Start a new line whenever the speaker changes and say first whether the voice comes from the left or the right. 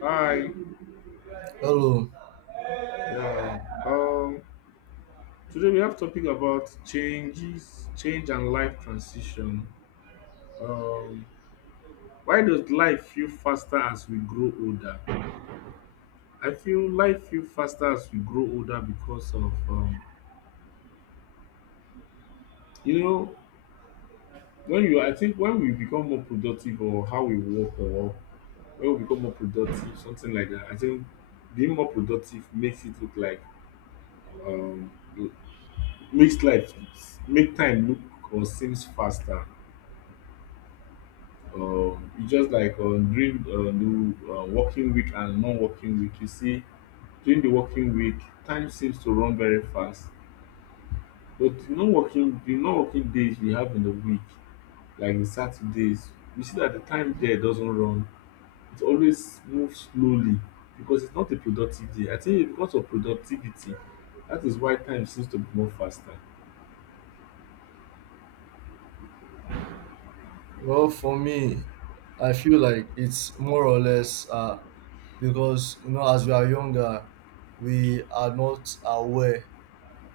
left: Hi.
right: Hello.
left: Yeah. Um. Today we have topic about changes, change and life transition. Um. Why does life feel faster as we grow older? I feel life feel faster as we grow older because of. You know, when you, I think when we become more productive or how we work or when we become more productive, something like that. I think being more productive makes it look like um makes life make time look or seems faster, it's just like during the working week and non-working week. You see, during the working week, time seems to run very fast. But the non-working days we have in the week, like the Saturdays, we see that the time there doesn't run. It always moves slowly because it's not a productive day. I think it's because of productivity. That is why time seems to be more faster.
right: Well, for me, I feel like it's more or less because you know, as we are younger, we are not aware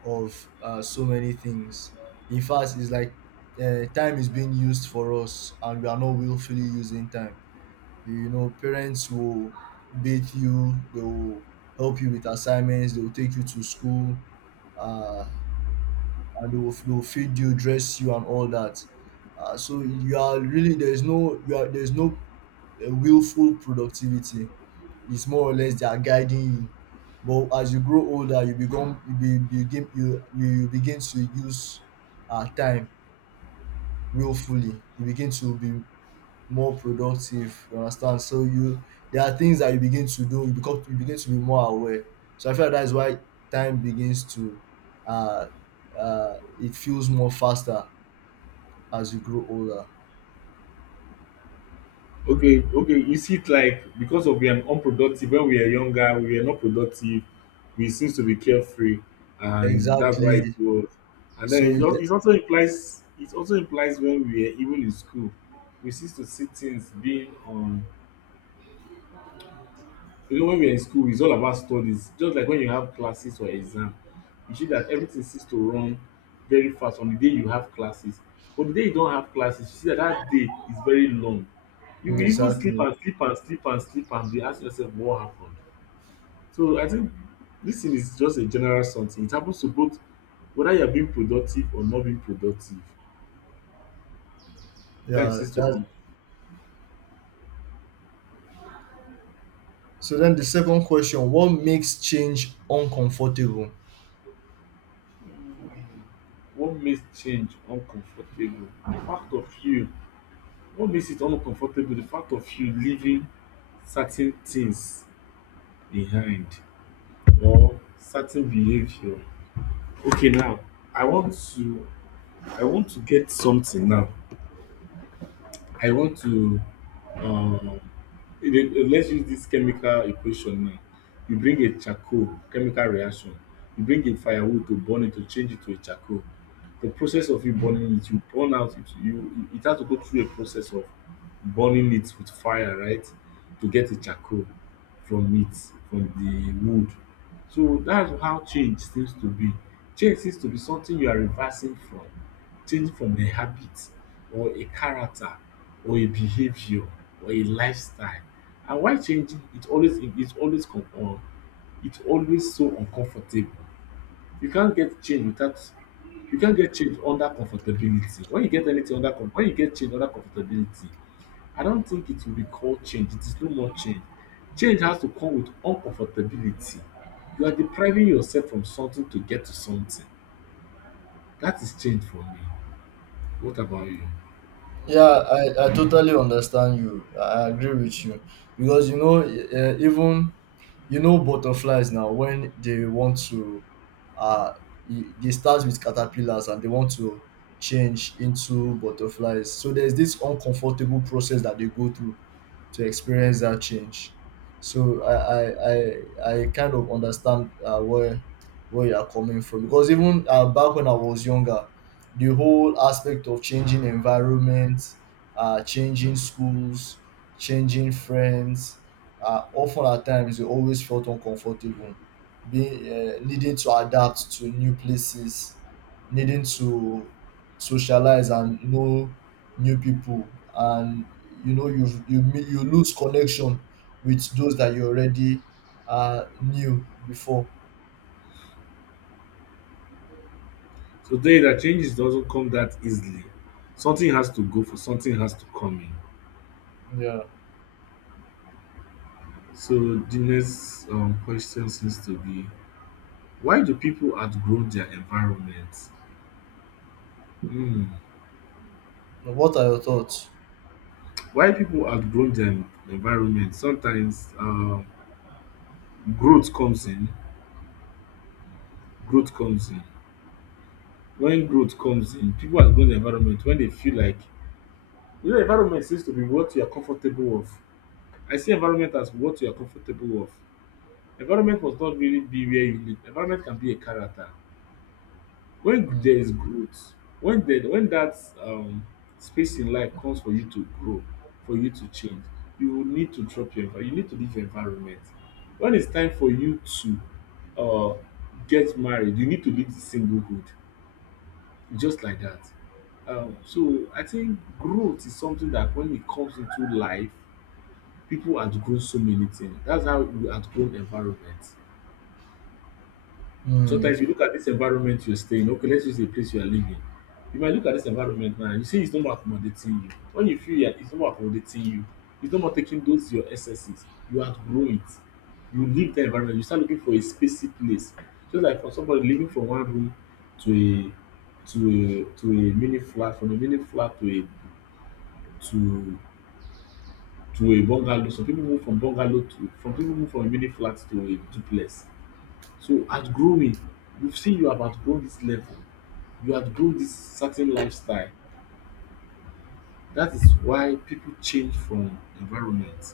right: of so many things. In fact, it's like time is being used for us, and we are not willfully using time. You know, parents will beat you. They will help you with assignments. They will take you to school. Uh, and they will feed you, dress you, and all that. So you are really there's no you are there's no willful productivity. It's more or less they are guiding you. But as you grow older, you begin to use time willfully. You begin to be more productive. You understand? So you there are things that you begin to do. You begin to be more aware. So I feel like that's why time begins to uh, it feels more faster as you grow older.
left: Okay, okay, you see it like because of we are unproductive when we are younger, we were not productive, we seems to be carefree, and that's why it
right: Exactly.
left: was. And then
right: So
left: it just
right: it-
left: it also implies it also implies when we are even in school, we seems to see things being on. You know, when we are in school, it's all about studies. Just like when you have classes or exam, you see that everything seems to run very fast on the day you have classes. But the day you don't have classes, you see that that day is very long. You
right: mm,
left: will even sleep
right: exactly.
left: and sleep and sleep and sleep and be asking yourself what happened. So I think this thing is just a general something. It happens to both whether you are being productive or not being productive. Time
right: Yeah,
left: seems to run.
right: that so then the second question, what makes change uncomfortable?
left: What makes change uncomfortable? The fact of you what makes it uncomfortable the fact of you leaving certain things behind or certain behavior. Okay, now i want to I want to get something now. I want to um let's use this chemical equation now. You bring a charcoal chemical reaction, you bring a firewood to burn it to change it to a charcoal. The process of you burning it, you burn out it, you it has to go through a process of burning it with fire, right? To get a charcoal from it, from the wood. So that's how change seems to be. Change seems to be something you are reversing from. Change from a habit or a character or a behavior or a lifestyle, and while changing it always it is always it always so uncomfortable. You can't get change without, you can't get change under comfortability. When you get anything under com when you get change under comfortability, I don't think it will be called change. It is no more change. Change has to come with uncomfortability. You are depriving yourself from something to get to something. That is change for me. What about you?
right: Yeah, I totally understand you. I agree with you because you know even you know butterflies now when they want to uh they start with caterpillars and they want to change into butterflies. So there's this uncomfortable process that they go through to experience that change. So I kind of understand where you are coming from because even back when I was younger, the whole aspect of changing environment, changing schools, changing friends, often at times you always felt uncomfortable, being needing to adapt to new places, needing to socialize and know new people, and you know you lose connection with those that you already knew before.
left: Today, that changes doesn't come that easily. Something has to go for something has to come in.
right: Yeah,
left: So the next question seems to be, why do people outgrow their environment? Hmm.
right: what are your thoughts?
left: Why people outgrow their environment? Sometimes growth comes in. Growth comes in. When growth comes in, people outgrow the environment when they feel like, you know, environment seems to be what you are comfortable of. I see environment as what you are comfortable of. Environment must not really be where you live. Environment can be a character. When
right: Mm.
left: there is growth, when there when that um space in life comes for you to grow, for you to change, you will need to drop your you need to leave your environment. When it's time for you to uh get married, you need to leave the singlehood. Just like that. So I think growth is something that when it comes into life, people outgrow so many things. That's how we outgrow environment.
right: Mm.
left: Sometimes you look at dis environment you're staying, okay, let's use a place you are living. You might look at dis environment now and you see it's no more accommodating you. When you feel like it's no more accommodating you, it's no more taking those your excesses, you outgrow it. You leave dat environment, you start looking for a spacey place. Just like for somebody living from one room to a mini flat, from a mini flat to a to to a bungalow. Some pipu move from bungalow to some pipu move from a mini flat to a duplex. So outgrowing, you see you have outgrown dis level, you outgrow this certain lifestyle. That is why people change from environment.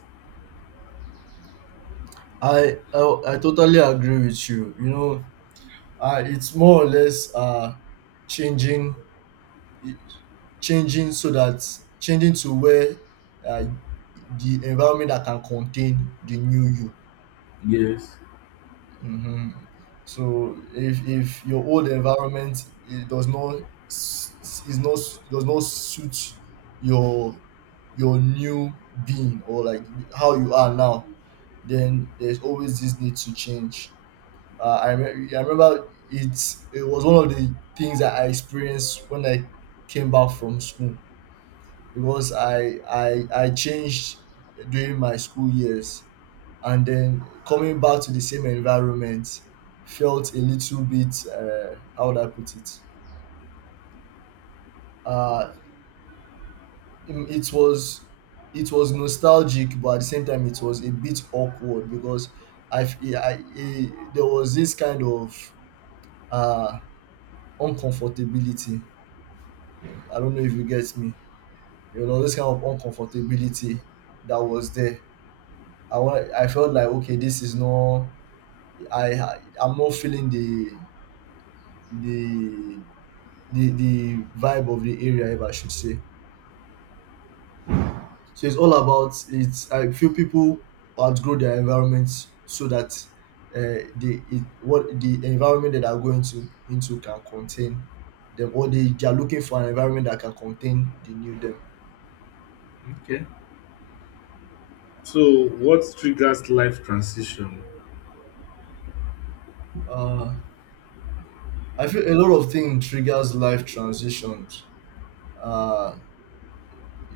right: I totally agree with you, you know. It's more or less changing changing so that changing to where uh, the environment that can contain the new you.
left: Yes.
right: Hmm. So if your old environment it does not s- is not does not suit your new being, or like how you are now, then there's always this need to change. I remember it it was one of the things that I experienced when I came back from school, because I changed during my school years, and then coming back to the same environment felt a little bit how would I put it? Uh, it was it was nostalgic, but at the same time, it was a bit awkward because I, f- I, there was this kind of uh, uncomfortability. I don't know if you get me. You know, this kind of uncomfortability that was there. I felt like okay, this is not. I'm not feeling the the the vibe of the area, if I should say. So it's all about it's I feel people outgrow their environments so that what the environment that are going to into can contain them, or they are looking for an environment that can contain the new them.
left: Okay. So, what triggers life transition?
right: Uh, I feel a lot of things triggers life transitions. Uh,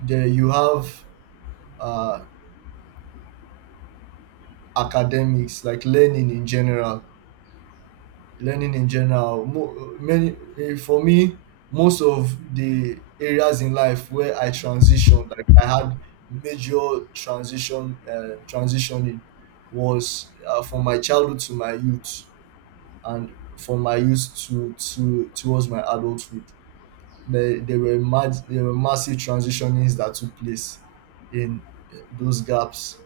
right: there you have uh, academics, like learning in general. For me, most of the areas in life where I transitioned, like I had major transition, transitioning was from my childhood to my youth, and from my youth to towards my adulthood. There were massive transitionings that took place in those gaps.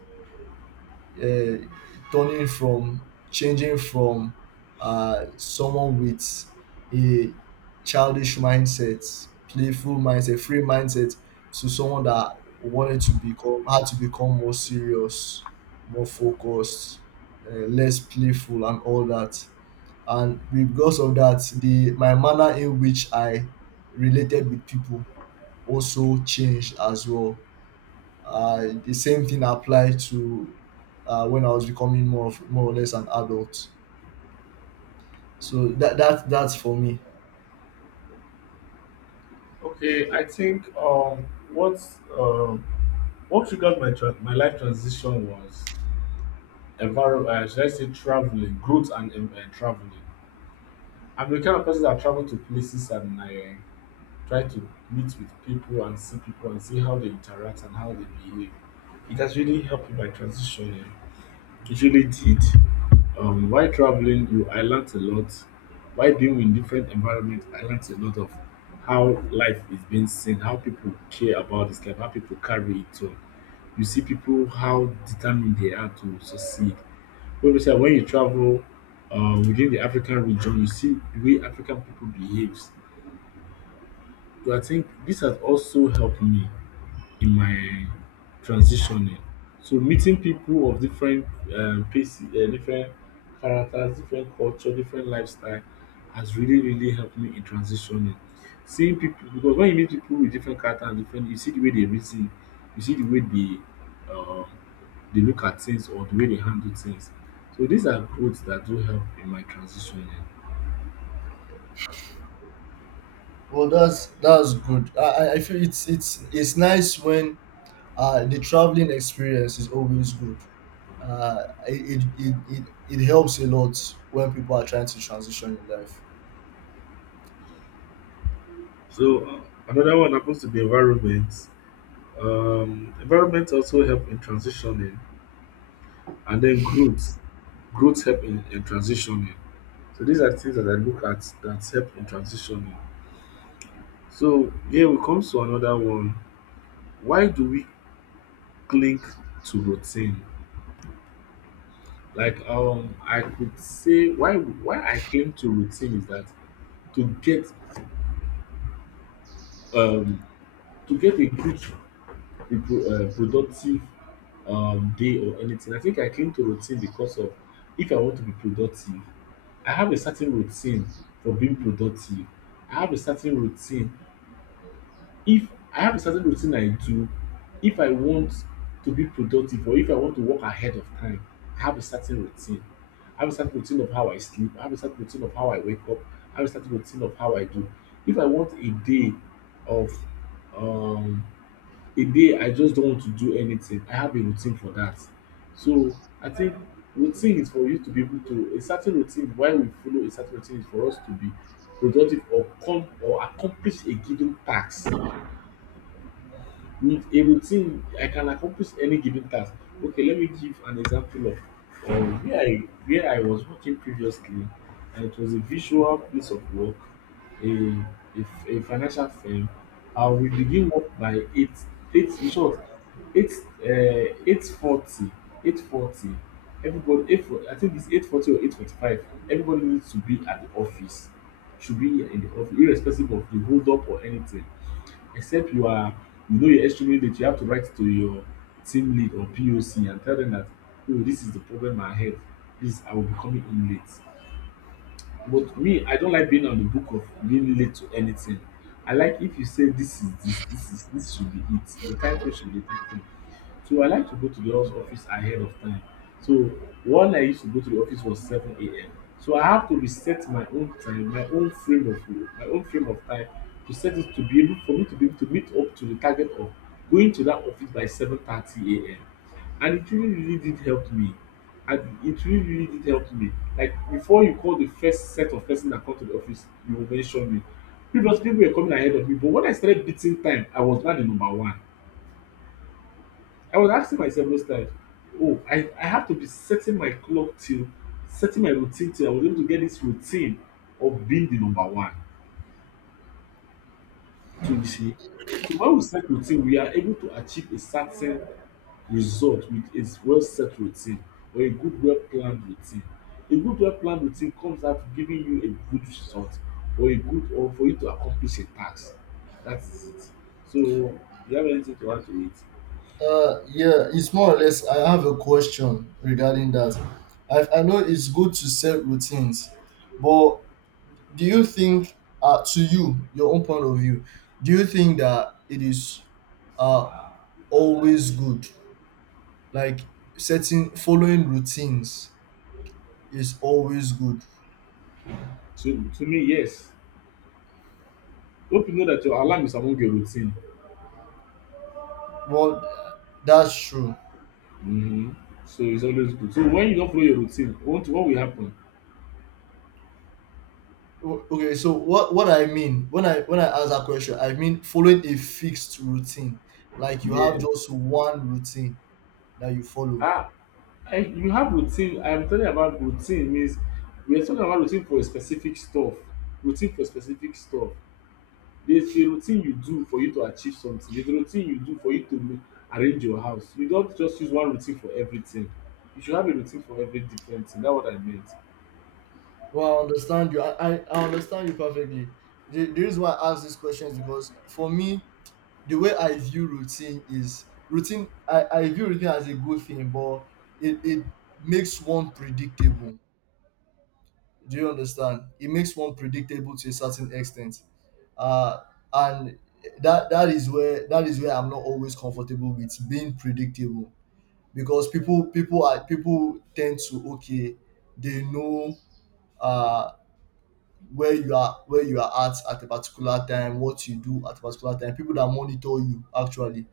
right: Uh, turning from Changing from someone with a childish mindset, playful mindset, free mindset, to someone that wanted to become had to become more serious, more focused, less playful, and all that. And because of that, the my manner in which I related with people also changed as well. The same thing applied to when I was becoming more of, more or less, an adult. So that's for me.
left: Okay, I think what um what triggered my my life transition was environment. Should I say traveling, growth, and traveling. I'm the kind of person that travel to places and I try to meet with people and see how they interact and how they behave. It has really helped with my transition. Yeah. Usually did. While traveling, you I learned a lot. While being in different environment, I learned a lot of how life is being seen, how people care about this life, how people carry it on. You see people how determined they are to succeed. Obviously, when you travel within the African region, you see the way African people behaves. So I think this has also helped me in my transitioning. So meeting people of different places, different characters, different culture, different lifestyle has really, really helped me in transitioning. Seeing people, because when you meet people with different character and different, you see the way they reason, you see the way um, they look at things or the way they handle things. So these are growths that do help in my transitioning.
right: Well, that's good. I feel it's it's nice when the traveling experience is always good. It helps a lot when people are trying to transition in life.
left: So another one happens to be environment. Environment also help in transitioning. And then growth help in transitioning. So these are things that I look at that help in transitioning. So here we come to another one. Why do we cling to routine? Like I could say why I cling to routine is that to get um to get a good productive day or anything. I think I cling to routine because of, if I want to be productive, I have a certain routine for being productive. I have a certain routine. If I have a certain routine I do, if I want to be productive or if I want to work ahead of time, I have a certain routine. I have a certain routine of how I sleep. I have a certain routine of how I wake up. I have a certain routine of how I do. If I want a day of um, a day I just don't want to do anything, I have a routine for that. So I think routine is for you to be able to a certain routine, why we follow a certain routine, is for us to be productive or come or accomplish a given task. With a routine I can accomplish any given task. Okay, let me give an example of where I was working previously, and it was a visual place of work, a a financial firm. And we begin work by eight in short, eight, eight forty, eight forty everybody 8:40, I think it's 8:40 or 8:45, everybody needs to be at the office, should be in the office irrespective of the hold up or anything. Except you are, you know, you're extremely late, you have to write to your team lead or POC and tell them that, oh, this is the problem ahead. This I will be coming in late. But me, I don't like being on the book of being late to anything. I like if you say this is this should be it. The time frame should be the time frame. So I like to go to the office ahead of time. So one I used to go to the office was seven a.m. So I have to reset my own time, my own frame of time, to set it to be able for me to be able to meet up to the target of going to that office by 7:30 a.m. And it really really did help me. And it really really did help me. Like before you call the first set of person that come to the office, you will mention me. Previously people were coming ahead of me but when I started beating time, I was now the number one. I was asking myself those times, oh, I have to be setting my clock till setting my routine till I was able to get this routine of being the number one. So you see, so when we set routine, we are able to achieve a certain result with a well set routine or a good well planned routine. A good well planned routine comes out giving you a good result or a good or for you to accomplish a task. That is it. So do you have anything to add to it?
right: Yeah, it's more or less. I have a question regarding that. I know it's good to set routines, but do you think to you your own point of view, do you think that it is uh, always good, like setting following routines is always good?
left: To me, yes. Hope you know that your alarm is among your routine.
right: Well, that's true.
left: Mm-hmm. So it's always good. So when you don't follow your routine, what will happen?
right: Okay, so what I mean when I ask that question, I mean following a fixed routine, like you have
left: Yes.
right: just one routine that you follow.
left: Ah, I, you have routine. I'm talking about routine means we are talking about routine for a specific stuff. Routine for specific stuff. There's a routine you do for you to achieve something. There's a routine you do for you to arrange your house. You don't just use one routine for everything. You should have a routine for every different thing. That's what I meant.
right: Well, I understand you. I understand you perfectly. The reason why I ask this question is because, for me, the way I view routine is routine. I view routine as a good thing, but it makes one predictable. Do you understand? It makes one predictable to a certain extent, uh, and that is where I'm not always comfortable with being predictable, because people tend to, okay, they know uh where you are, at a particular time, what you do at a particular time, people that monitor you actually,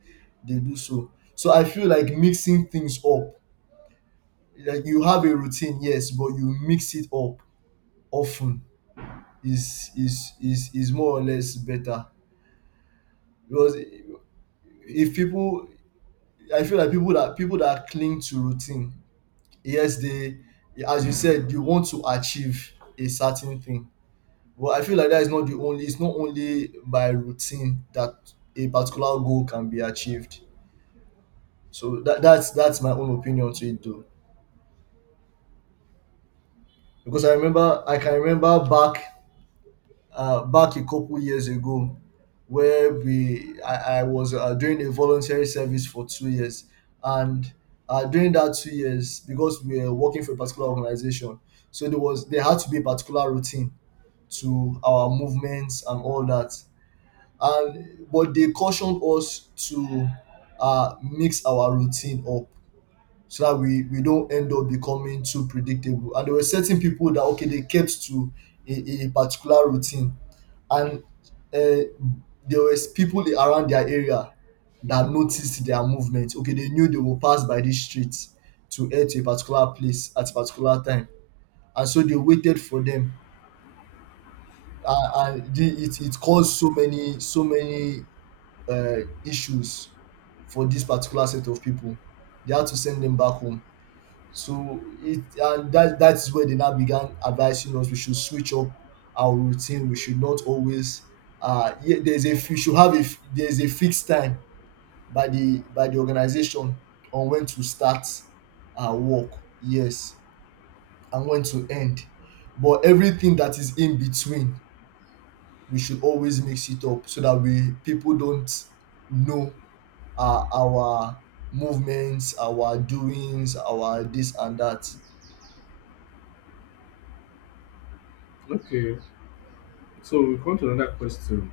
right: they do. So so I feel like mixing things up, like you have a routine, yes, but you mix it up often, is more or less better. Because if people, I feel like people that cling to routine, yes, they, as you said, you want to achieve a certain thing. Well, I feel like that is not the only. It's not only by routine that a particular goal can be achieved. So that's my own opinion to it though, because I remember I can remember back back a couple years ago, where we I was doing a voluntary service for 2 years, and during that 2 years, because we were working for a particular organization, so there had to be a particular routine to our movements and all that. And but they cautioned us to mix our routine up so that we don't end up becoming too predictable. And there were certain people that okay, they kept to a particular routine, and uh, there was people around their area that noticed their movement. Okay, they knew they will pass by this street to head to a particular place at a particular time, and so they waited for them. It caused so many uh, issues for this particular set of people. They had to send them back home. So it and that that is where they now began advising us we should switch up our routine. We should not always yeah, there's a we should have a there's a fixed time by the organization on when to start our work. Yes, and when to end. But everything that is in between, we should always mix it up so that we people don't know our movements, our doings, our this and that.
left: Okay. So we come to another question.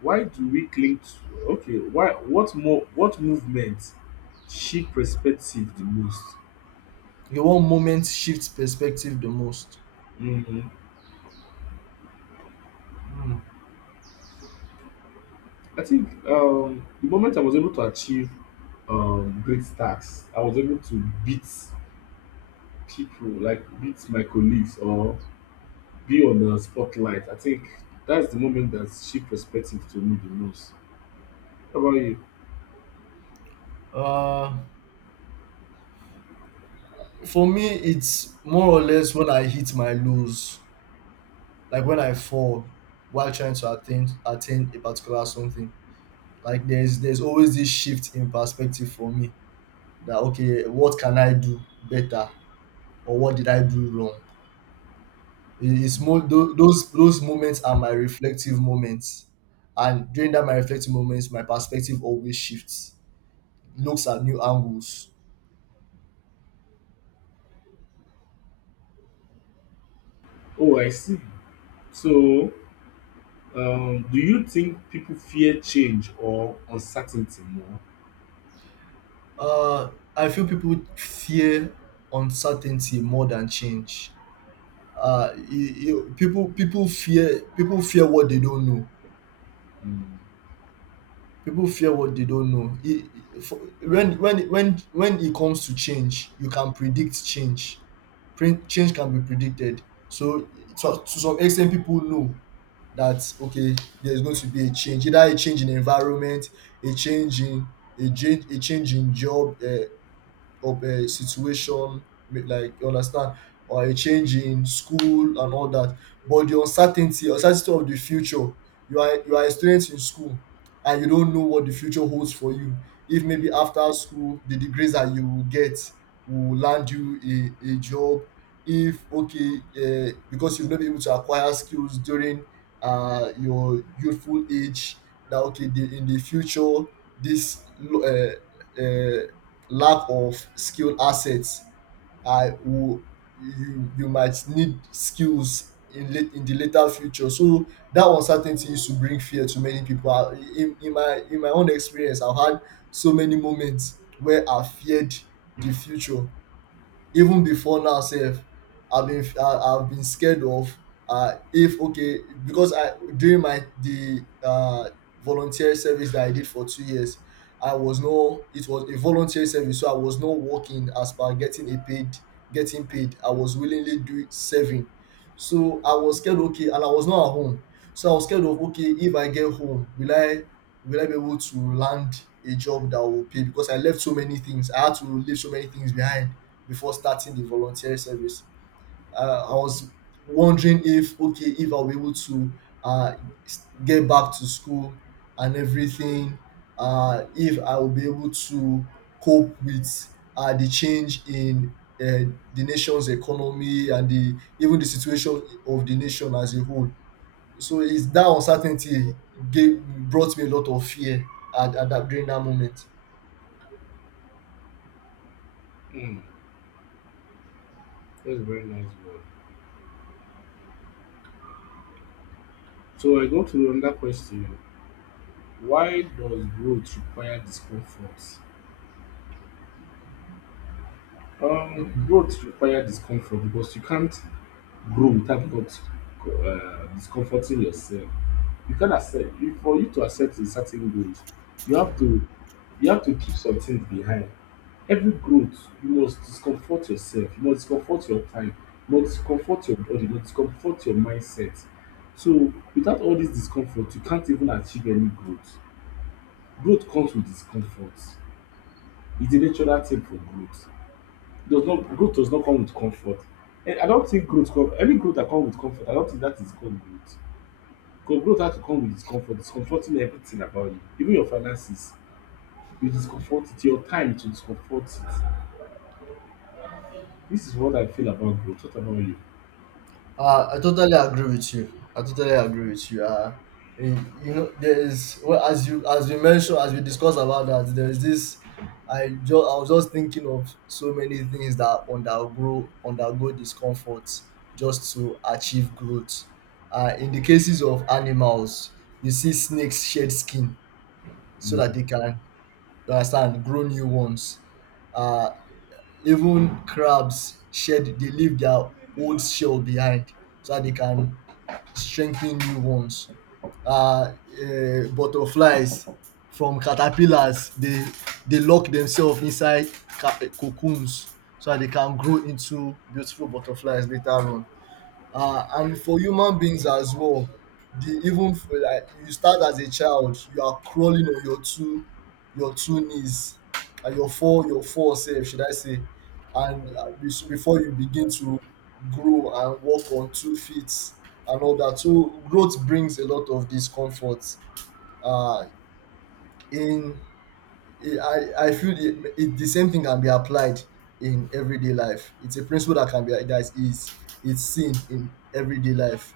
left: Why do we cling to okay, why what more what movement shape perspective the most?
right: The one moment shifts perspective the most.
left: Hmm.
right: Hmm.
left: I think the moment I was able to achieve great tasks, I was able to beat people, like beat my colleagues or be on the spotlight. I think that's the moment that shape perspective to me the most. How about you?
right: Uh, for me, it's more or less when I hit my lows, like when I fall while trying to attain a particular something. Like there's always this shift in perspective for me, that okay, what can I do better, or what did I do wrong? It's more those those moments are my reflective moments, and during that my reflective moments my perspective always shifts, looks at new angles.
left: Oh, I see. So, do you think people fear change or uncertainty more?
right: uh I feel people fear uncertainty more than change. People fear what they don't know.
left: Mm.
right: People fear what they don't know. When it comes to change, you can predict change. Change can be predicted. So to some extent, people know that okay, there's going to be a change, either a change in environment, a change in a change in job, of a situation, like, you understand, or a change in school, and all that. But the uncertainty, uncertainty of the future, you are a student in school and you don't know what the future holds for you, if maybe after school the degrees that you will get will land you a job, if okay because you've not been able to acquire skills during your youthful age, that okay in the future this uh, uh, lack of skilled assets I, will, you you might need skills in late in the later future. So that uncertainty used to bring fear to many people. In my in my own experience, I've had so many moments where I feared the future even before now sef. I have been scared of if okay because I during my the volunteer service that I did for 2 years. I was no It was a volunteer service, so I was not working as per getting a paid, getting paid. I was willingly do serving. So I was scared, okay, and I was not at home. So I was scared of, okay, if I get home, will I be able to land a job that will pay? Because I left so many things. I had to leave so many things behind before starting the volunteer service. I was wondering if, okay, if I'll be able to uh, get back to school and everything. If I will be able to cope with the change in the nation's economy and the even the situation of the nation as a whole. So it's that uncertainty brought me a lot of fear at that during that moment.
left: Mm. That's a very nice one. So I go to another question. Why does growth require discomfort? Growth require discomfort because you can't grow without not discomforting yourself. You can accept you, for you to accept a certain growth, you have to you have to keep some things behind. Every growth, you must discomfort yourself, you must discomfort your time, you must discomfort your body, you must discomfort your mindset. So without all this discomfort, you can't even achieve any growth. Growth comes with discomfort. It's a natural thing for growth. Does not growth does not come with comfort. And I don't think growth come any growth that comes with comfort, I don't think that is called growth. Because growth has to come with discomfort, discomforting everything about you. Even your finances, you discomfort it, your time to discomfort it. This is what I feel about growth. What about you?
right: I totally agree with you. I totally agree with you. You know, there is, well, as we mentioned, as we discussed about that. There is this. I just, I was just thinking of so many things that undergo discomfort just to achieve growth. In the cases of animals, you see snakes shed skin so that they can, you understand, grow new ones. Uh, Even crabs shed, they leave their old shell behind so that they can strengthening new ones. Uh, Butterflies from caterpillars, they lock themselves inside cocoons so that they can grow into beautiful butterflies later on. And for human beings as well, the even for like, you start as a child, you are crawling on your two knees and your four self, should I say. So before you begin to grow and walk on 2 feet and all that. So growth brings a lot of discomfort. Uh in I feel the same thing can be applied in everyday life. It's a principle that can be that is, it's seen in everyday life.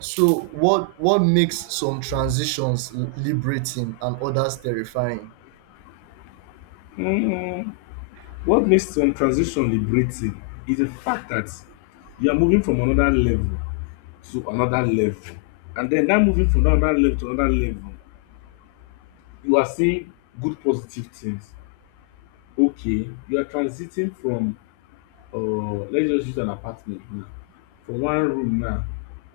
right: So what makes some transitions liberating and others terrifying?
left: Mm, what makes some transition liberating is the fact that you are moving from another level to another level. And then that moving from another level to another level you are seeing good positive things, okay, you are transiting from uh, let's just use an apartment now, from one room now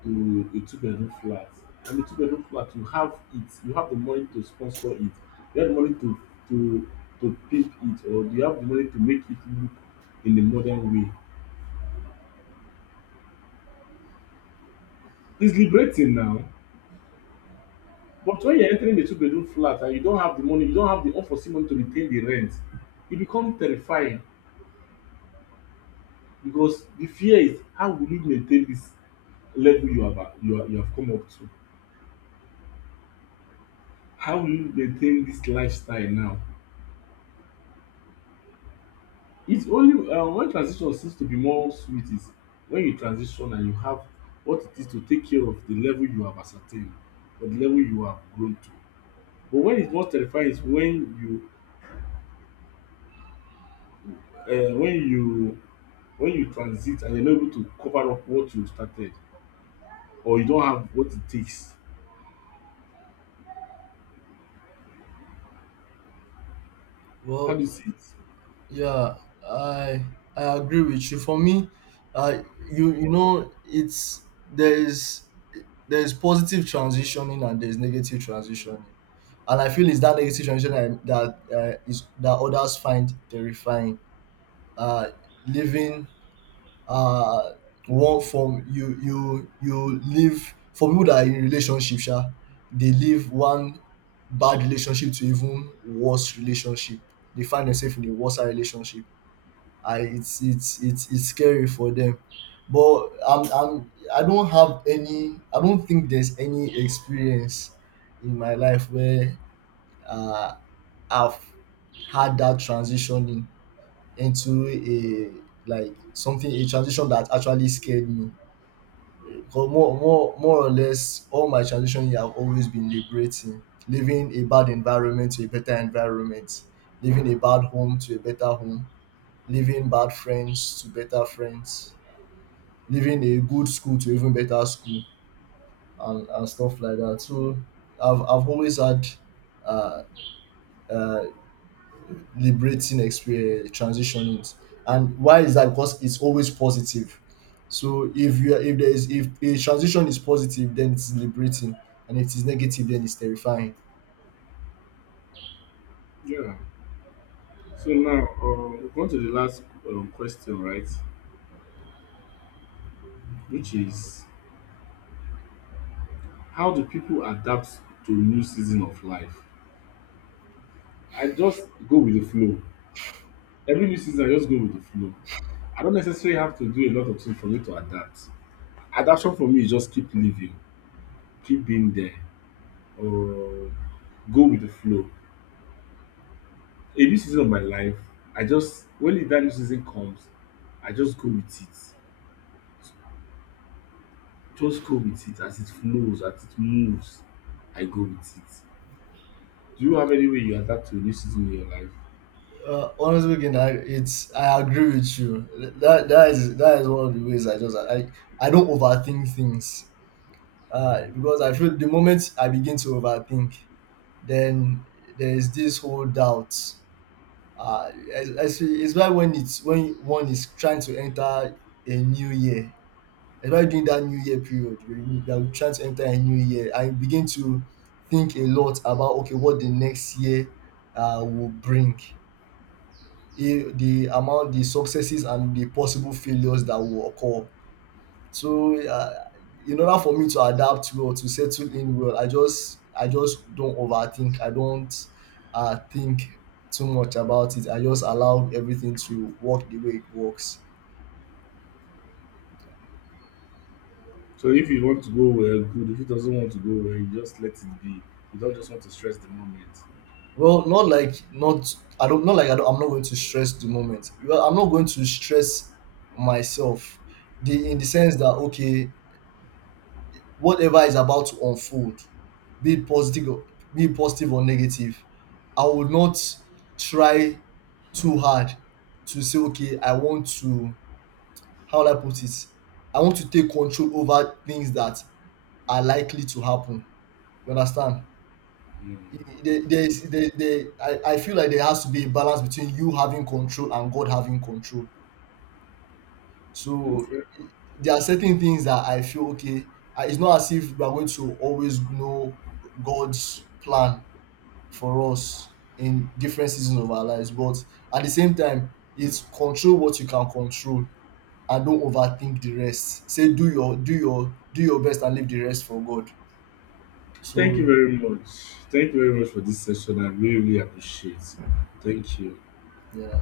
left: to a two-bedroom flat, and the two-bedroom flat you have it, you have the money to sponsor it, you have the money to to pimp it, or you have the money to make it look in a modern way. It's liberating now. But when you're entering a two-bedroom flat and you don't have the money, you don't have the unforeseen money to retain the rent, e become terrifying. Because the fear is how will you maintain this level you have you have come up to? How will you maintain this lifestyle now? It's only when transition seems to be more sweet is when you transition and you have what it is to take care of the level you have ascertained or the level you have grown to. But when it's most terrifying is when you um when you when you transit and you're not able to cover up what you started or you don't have what it takes. How do
right: Well,
left: you see it?
right: yeah, I agree with you. For me, uh, you you know, it's, there is, there is positive transitioning and there is negative transitioning, and I feel it's that negative transition that is that others find terrifying. Uh, Living uh one form, you live, for people that are in relationship sha, they leave one bad relationship to even worse relationship. They find themselves in a worse relationship. I it's scary for them, but I don't have any, I don't think there's any experience in my life where uh, I've had that transitioning into a, like something, a transition that actually scared me. Because more or less all my transition year have always been liberating: leaving a bad environment to a better environment, leaving a bad home to a better home, leaving bad friends to better friends, leaving a good school to even better school, and stuff like that. So I've always had uh, uh liberating experience transitioning. And why is that? Because it's always positive. So if you are, if there is, if a transition is positive then it's liberating, and if it's negative then it's terrifying.
left: Yeah. So now we come to the last question, right, which is how do people adapt to new season of life? I just go with the flow. Every new season I just go with the flow. I don't necessarily have to do a lot of things for me to adapt. Adaptation for me is just keep living, keep being there or go with the flow. A new season of my life, I just when that new season comes I just go with it. Just go with it as it flows as it moves I go with it. Do you have any way you adapt to a new season in your life?
right: Honestly speaking, it's, I agree with you that that is one of the ways. I just I don't overthink things, because I feel the moment I begin to overthink, then there is this whole doubt. Especially when it's, when one is trying to enter a new year. Especially during that new year period, you are trying to enter a new year and you begin to think a lot about, okay, what the next year will bring. The amount, the successes and the possible failures that will occur. So in order for me to adapt well, to settle in well, I just, I just don't overthink. I don't think too much about it. I just allow everything to work the way it works.
left: So if you want to go well, good. If it doesn't want to go well, you just let it be. You don't just want to stress the moment.
right: Well, not like, not, I don't not like I don't, I'm not going to stress the moment. Well, I'm not going to stress myself. The In the sense that, okay, whatever is about to unfold, be it positive or be it positive or negative, I would not try too hard to say, okay, I want to, how will I put it? I want to take control over things that are likely to happen. You understand? There is, there, I feel like there has to be a balance between you having control and God having control. So
left: Okay.
right: i- there are certain things that I feel, okay, it's not as if we are going to always know God's plan for us in different seasons of our lives. But at the same time, it's control what you can control and don't overthink the rest. Say do your do your best and leave the rest for God.
left: Thank you
right: So
left: very much. Thank you very much for this session. I really, really appreciate. Thank you.
right: yeah.